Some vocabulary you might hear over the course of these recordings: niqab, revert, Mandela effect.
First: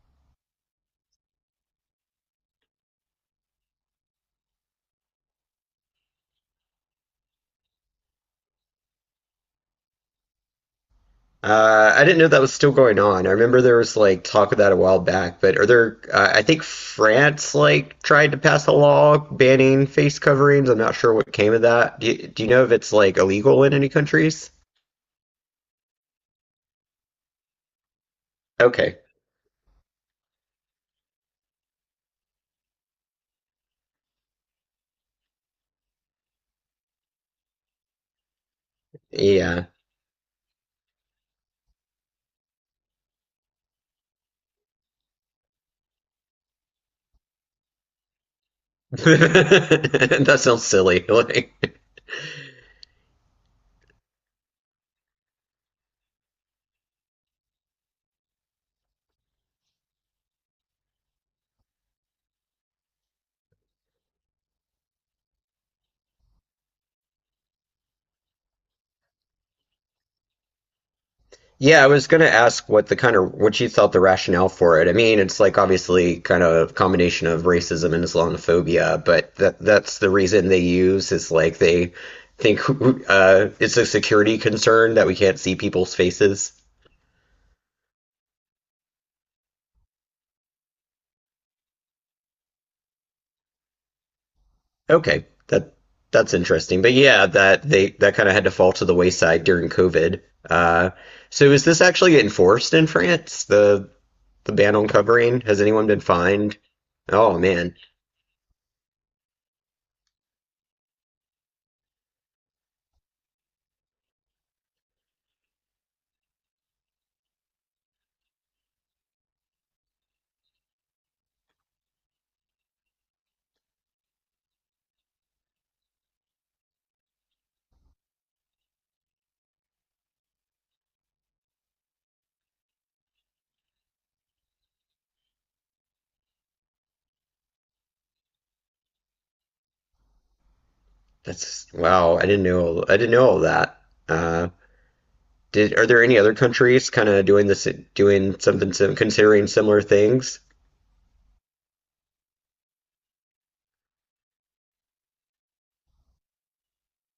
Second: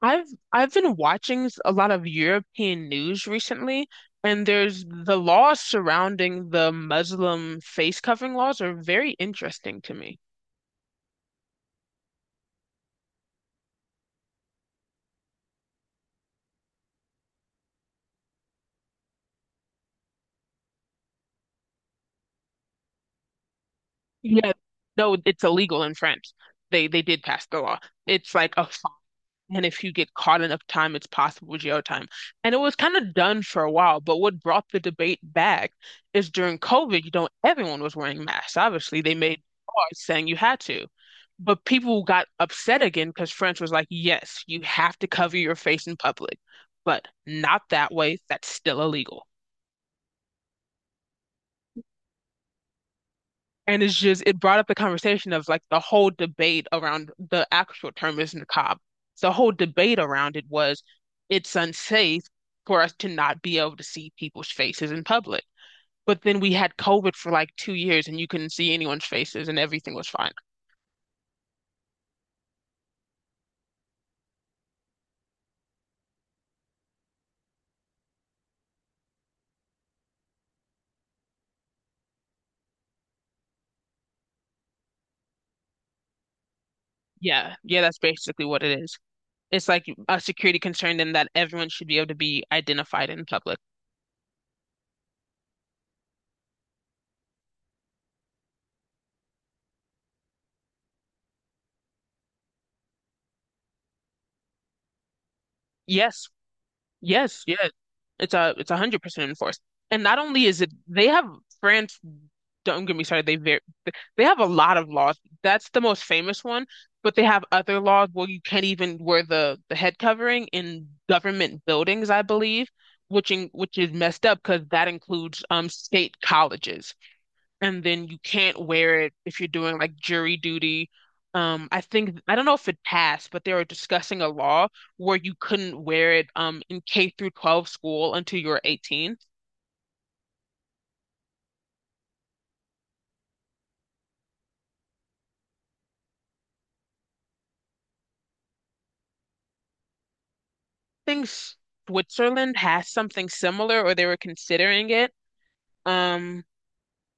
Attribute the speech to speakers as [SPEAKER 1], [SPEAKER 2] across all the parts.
[SPEAKER 1] I've I've been watching a lot of European news recently, and there's the laws surrounding the Muslim face covering laws are very interesting to me.
[SPEAKER 2] I didn't know that was still going on. I remember there was like talk of that a while back, but are there, I think France like tried to pass a law banning face coverings. I'm not sure what came of that. Do you know if it's like illegal in any countries?
[SPEAKER 1] Yeah. No, it's illegal in France. They did pass the law. It's like a fine.
[SPEAKER 2] Okay.
[SPEAKER 1] And if you get caught enough time, it's possible jail time. And it was kind of done for a while, but what brought the debate back is during COVID, everyone was wearing masks. Obviously, they made
[SPEAKER 2] Yeah.
[SPEAKER 1] laws saying you had to. But people got upset again because France was like, yes, you have to cover your face in public, but not that way. That's still illegal.
[SPEAKER 2] That sounds silly. Like,
[SPEAKER 1] And it brought up the conversation of like the whole debate around the actual term is niqab. So the whole debate around it was it's unsafe for us to not be able to see people's faces in public. But then we had COVID for like 2 years and you couldn't see anyone's faces and everything was fine.
[SPEAKER 2] yeah, I was gonna ask what the kind of what you thought the rationale for it. I mean, it's like obviously kind of a combination of racism and Islamophobia, but that's the reason they use is like they think it's a security concern that we can't see people's faces.
[SPEAKER 1] Yeah, yeah, that's basically what it is. It's like a security concern in that everyone should be able to be identified in public.
[SPEAKER 2] Okay, that's interesting. But yeah, that they that kind of had to fall to the wayside during COVID. Uh, so is this actually enforced in France? The ban on covering? Has anyone been
[SPEAKER 1] Yes,
[SPEAKER 2] fined? Oh
[SPEAKER 1] yes, yes.
[SPEAKER 2] man.
[SPEAKER 1] It's 100% enforced. And not only is it they have France, don't get me started, they very they have a lot of laws. That's the most famous one, but they have other laws where you can't even wear the head covering in government buildings, I believe, which is messed up because that includes state colleges. And then you can't wear it if you're doing like jury duty. I think I don't know if it passed, but they were discussing a law where you couldn't wear it in K through 12 school until you were 18. I
[SPEAKER 2] That's wow. I didn't know. I didn't know all that. Uh, did are there any other countries kind of doing this, doing something sim considering similar things?
[SPEAKER 1] think Switzerland has something similar, or they were considering it. Um,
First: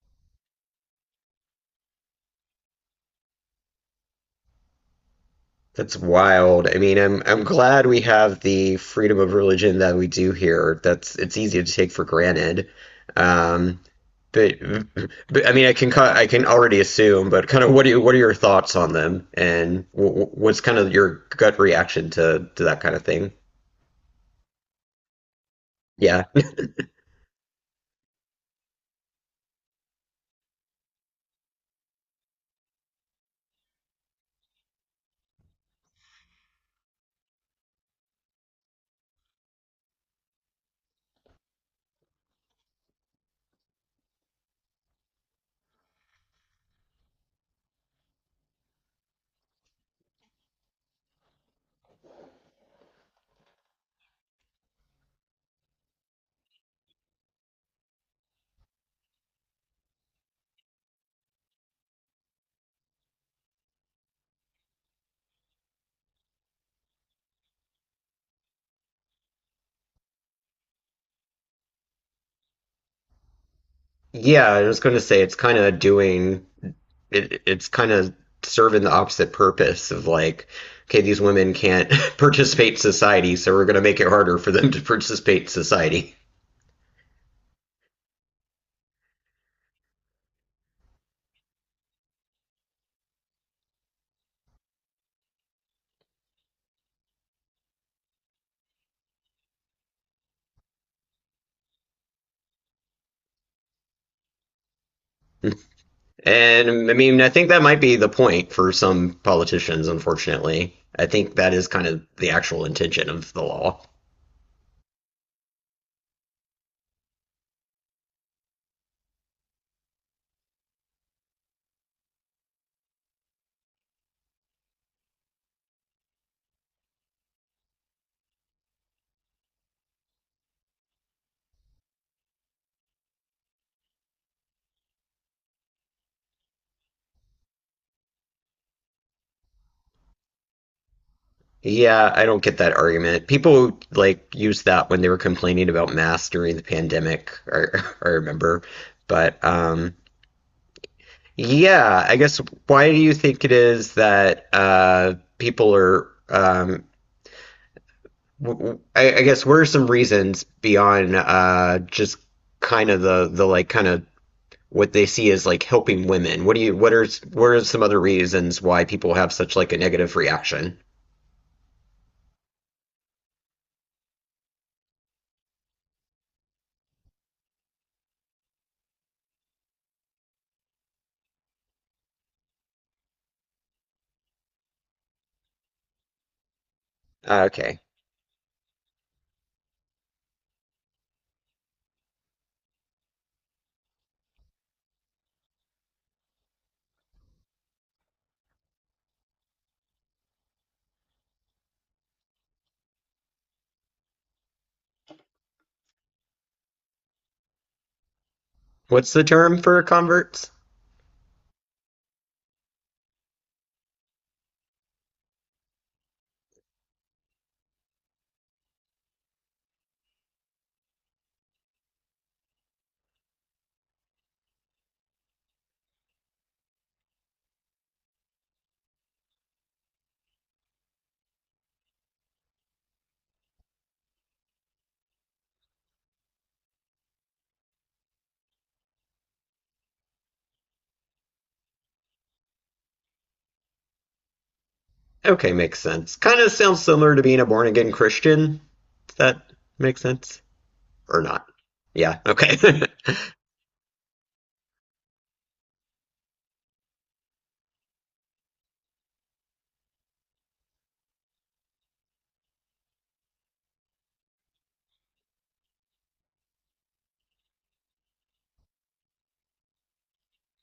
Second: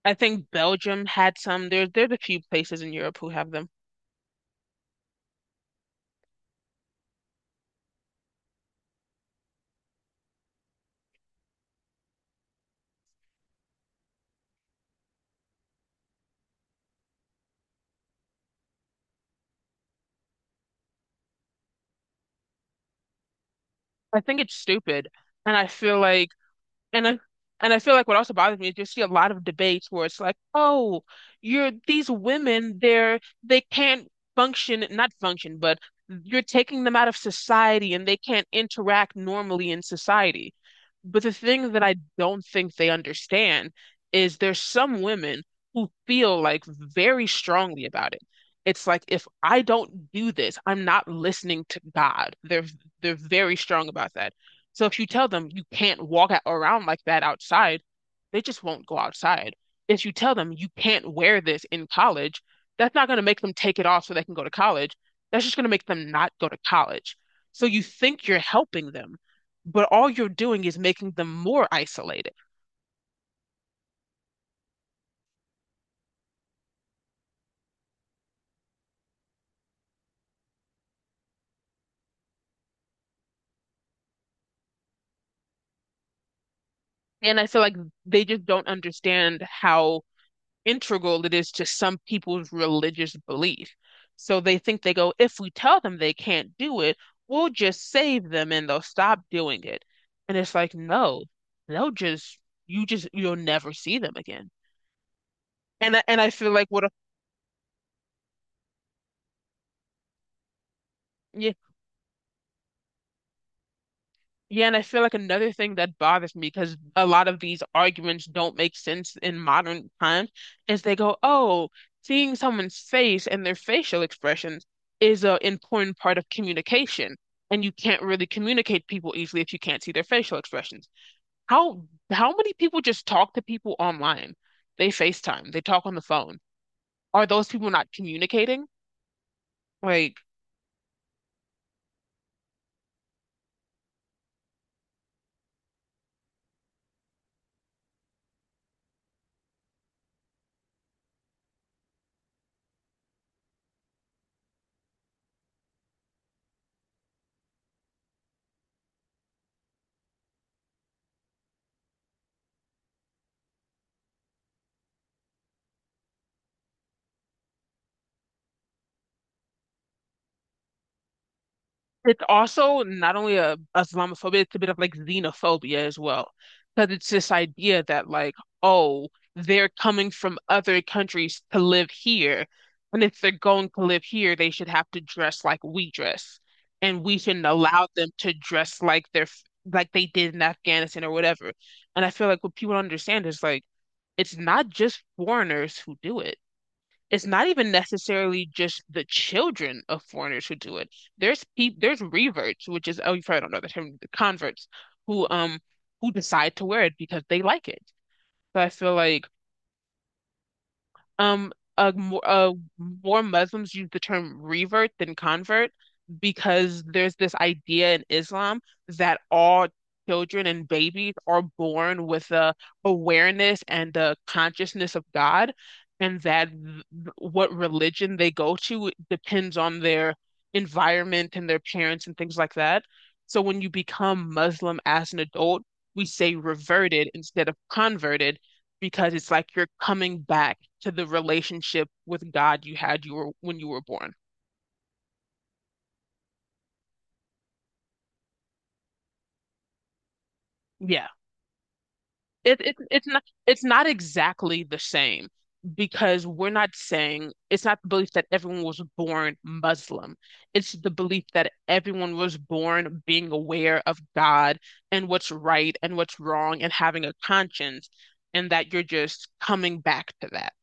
[SPEAKER 1] I think Belgium had some. There's a few places in Europe who have them.
[SPEAKER 2] That's wild. I mean, I'm glad we have the freedom of religion that we do here. That's it's easy to take for granted. Um, But, but I mean, I can already assume, but kind of what are your thoughts on them, and what's kind of your gut reaction to that kind of thing?
[SPEAKER 1] I think it's stupid, and I feel
[SPEAKER 2] Yeah,
[SPEAKER 1] like. And I and I feel like what also bothers me is you see a lot of debates where it's like, oh, you're these women, they can't function, not function, but you're taking them out of society and they can't interact normally in society. But the thing that I don't think they understand is there's some women who feel like very strongly about it. It's like if I don't do this, I'm not listening to God. They're very strong about that. So if you tell them you can't around like that outside, they just won't go outside. If you tell them you can't wear this in college, that's not going to make them take it off so they can go to college. That's just going to make them not go to college. So you think you're helping them, but all you're doing is making them more isolated.
[SPEAKER 2] yeah, I was going to say it's kind of doing it. It's kind of serving the opposite purpose of like, okay, these women can't participate in society, so we're going to make it harder for them to participate in society.
[SPEAKER 1] And I feel like they just don't understand how integral it is to some people's religious belief. So they go, if we tell them they can't do it, we'll just save them and they'll stop doing it. And it's like, no, they'll just you just you'll never see them again. And I feel like what a.
[SPEAKER 2] And I mean, I think that might be the point for some politicians, unfortunately. I think
[SPEAKER 1] Yeah.
[SPEAKER 2] that is kind of the actual intention of the law.
[SPEAKER 1] Yeah, and I feel like another thing that bothers me because a lot of these arguments don't make sense in modern times is they go, oh, seeing someone's face and their facial expressions is an important part of communication, and you can't really communicate people easily if you can't see their facial expressions. How how many people just talk to people online? They FaceTime, they talk on the phone. Are those people not communicating? Like,
[SPEAKER 2] Yeah, I don't get that argument. People like used that when they were complaining about masks during the pandemic, I remember. But yeah, I guess why do you think it is that people are w- w- I guess what are some reasons beyond just kind of the like kind of what they see as like helping women? What do you what are s- what are some other reasons why people have such like a negative reaction?
[SPEAKER 1] it's also not only a Islamophobia, it's a bit of like xenophobia as well. Because it's this idea that like, oh, they're coming from other countries to live here. And if they're going to live here, they should have to dress like we dress. And we shouldn't
[SPEAKER 2] Okay.
[SPEAKER 1] allow them to dress like like they did in Afghanistan or whatever. And I feel like what people don't understand is like it's not just foreigners who do it, it's not even necessarily just the children of foreigners who do it. There's reverts, which is oh you probably don't know the term, the converts who um who decide to wear it because they like it. So I feel
[SPEAKER 2] What's the
[SPEAKER 1] like
[SPEAKER 2] term for converts?
[SPEAKER 1] um, more Muslims use the term revert than convert because there's this idea in Islam that all children and babies are born with a awareness and a consciousness of God, and that what religion they go to depends on their environment and their parents and things like that. So when you become Muslim as an adult, we say reverted instead of converted because it's like you're coming back to the relationship with God you were when you were born.
[SPEAKER 2] Okay, makes sense. Kind of sounds similar to being a born again Christian. Does that make sense?
[SPEAKER 1] Yeah.
[SPEAKER 2] Or not? Yeah, okay.
[SPEAKER 1] It's not exactly the same because we're not saying it's not the belief that everyone was born Muslim. It's the belief that everyone was born being aware of God and what's right and what's wrong and having a conscience and that you're just coming back to that.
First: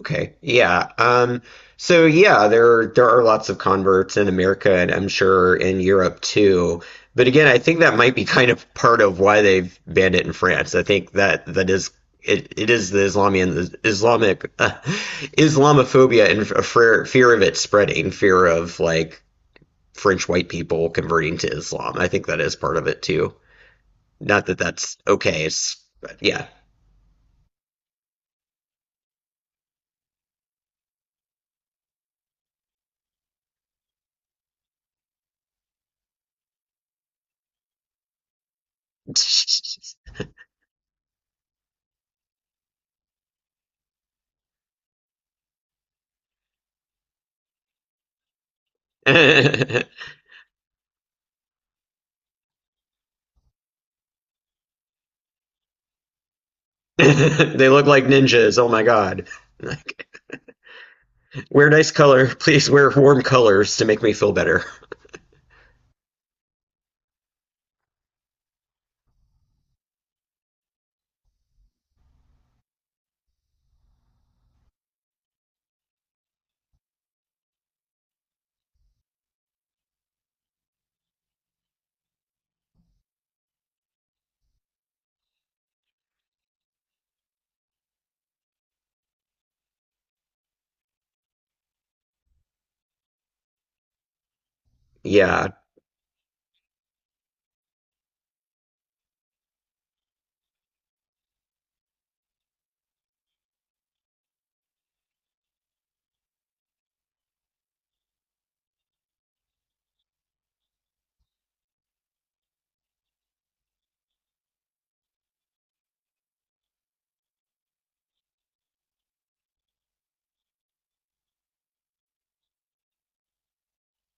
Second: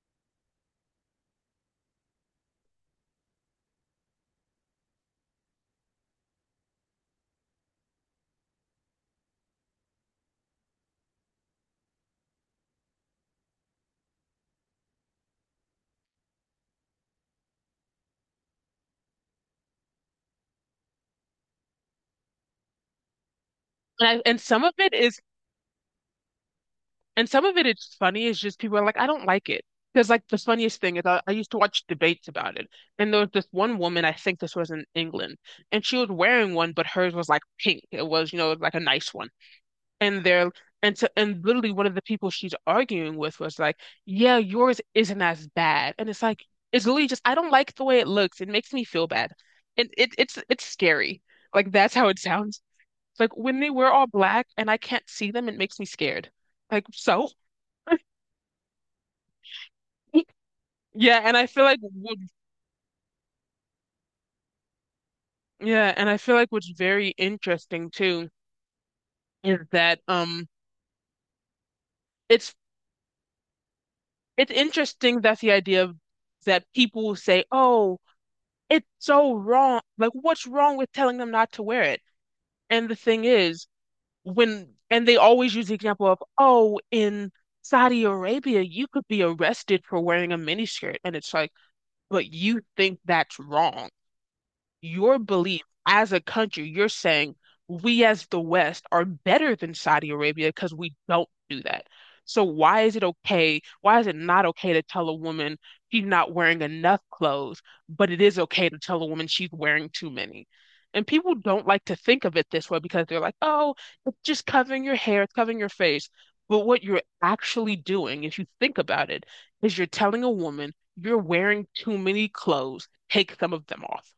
[SPEAKER 2] Okay. Yeah. So yeah, there are lots of converts in America and I'm sure in Europe too. But again, I think that might be kind of part of why they've banned it in France. I think that that is it is the Islamian Islamic Islamophobia and a fear of it spreading, fear of like French white people converting to Islam. I think that is part of it too.
[SPEAKER 1] And
[SPEAKER 2] Not that
[SPEAKER 1] some of it
[SPEAKER 2] that's
[SPEAKER 1] is.
[SPEAKER 2] okay, it's, but yeah.
[SPEAKER 1] And some of it is funny, it's just people are like, I don't like it. Because like the funniest thing is I used to watch debates about it. And there was this one woman, I think this was in England, and she was wearing one, but hers was like pink. It was, you know, like a nice one. And they're and so and Literally one of the people she's arguing with was like, yeah, yours isn't as bad. And it's like it's literally just I don't like the way it looks. It makes me feel bad. And it's scary. Like that's how it sounds. It's like when they wear all black and I can't see them, it makes me scared. Like so?
[SPEAKER 2] They look like ninjas. Oh my god. Like,
[SPEAKER 1] Yeah, and I feel
[SPEAKER 2] wear
[SPEAKER 1] like
[SPEAKER 2] nice
[SPEAKER 1] what,
[SPEAKER 2] color. Please wear warm colors to make me feel better.
[SPEAKER 1] yeah, and I feel like what's very interesting too is that it's it's interesting that the idea of that people say, "Oh, it's so wrong. Like what's wrong with telling them not to wear it?" And the thing is, when and they always use the example of, "Oh, in Saudi Arabia, you could be arrested for wearing a miniskirt." And it's like, "But you think that's wrong." Your
[SPEAKER 2] Yeah.
[SPEAKER 1] belief as a country, you're saying we as the West are better than Saudi Arabia because we don't do that. So why is it okay? Why is it not okay to tell a woman she's not wearing enough clothes, but it is okay to tell a woman she's wearing too many? And people don't like to think of it this way because they're like, oh, it's just covering your hair, it's covering your face. But what you're actually doing, if you think about it, is you're telling a woman you're wearing too many clothes, take some of them off.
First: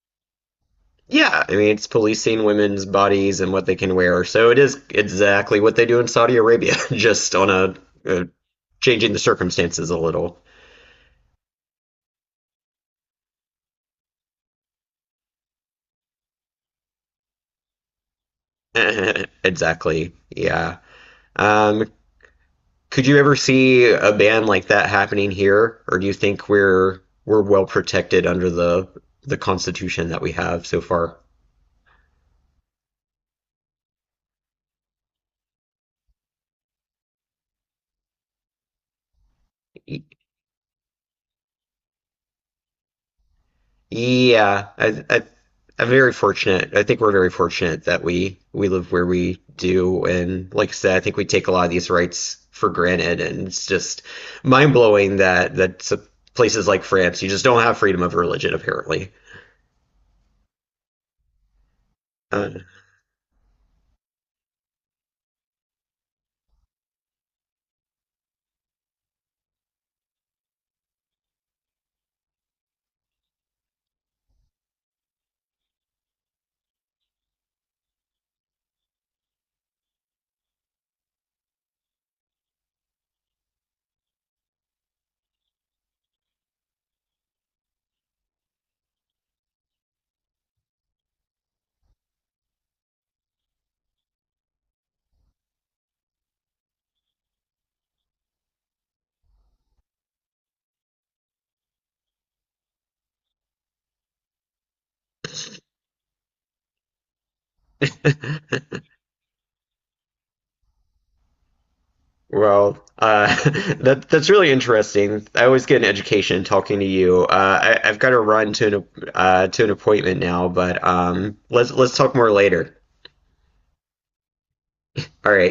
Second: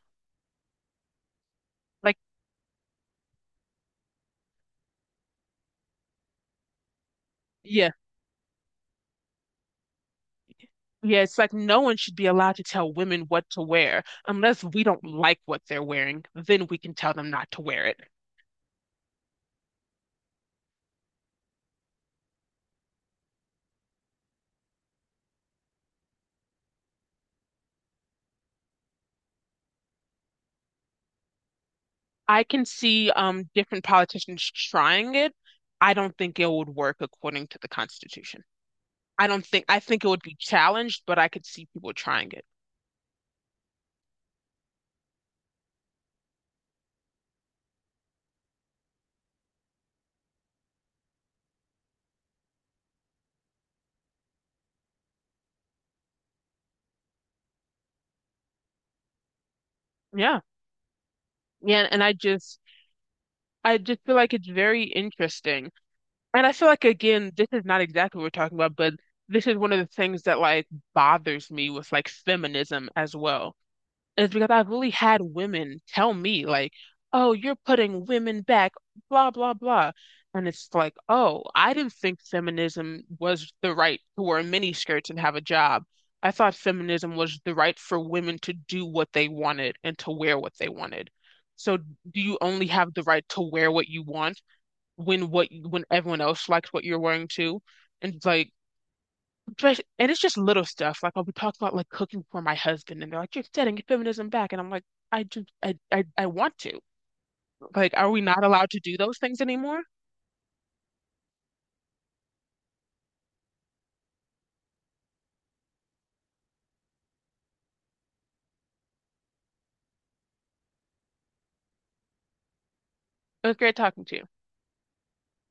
[SPEAKER 2] Yeah, I mean it's
[SPEAKER 1] Like.
[SPEAKER 2] policing women's bodies and what they can wear. So it is exactly what they do in Saudi Arabia, just on
[SPEAKER 1] Yeah.
[SPEAKER 2] a changing the circumstances a little.
[SPEAKER 1] Yeah, it's like no one should be allowed to tell women what to wear unless we don't like what they're wearing, then we can tell them not to wear it.
[SPEAKER 2] Exactly. Yeah. Um, Could you ever see a ban like that happening here, or do you think we're well protected under the Constitution that we have so far?
[SPEAKER 1] I can see different politicians trying it. I don't think it would work according to the Constitution. I don't think I
[SPEAKER 2] Y-
[SPEAKER 1] think it would be challenged, but I could see people trying it.
[SPEAKER 2] Yeah, I I'm very fortunate. I think we're very fortunate that we live where we do, and like I said, I think we take a lot of these rights for granted, and it's just mind blowing that that s- places like France, you just don't have freedom of religion apparently.
[SPEAKER 1] Yeah. Yeah, and
[SPEAKER 2] Uh,
[SPEAKER 1] I just feel like it's very interesting. And I feel like again, this is not exactly what we're talking about, but this is one of the things that like bothers me with like feminism as well is because I've really had women tell me, like, oh, you're putting women back, blah, blah, blah. And it's like, oh, I didn't think feminism was the right to wear miniskirts and have a job. I thought feminism was the right for women to do what they wanted and to wear what they wanted. So do you only have the right to wear what you want when everyone else likes what you're wearing too? And like but and It's just little stuff. Like I'll be talking about like cooking for my husband, and they're like, "You're setting feminism back," and I'm like, "I do, I want to. Like, are we not allowed to do those things anymore?"
[SPEAKER 2] Well, that's really interesting. I always get an education talking to you. I've got to run to an appointment now, but let's talk more later.
[SPEAKER 1] It was great talking to you.
[SPEAKER 2] All right.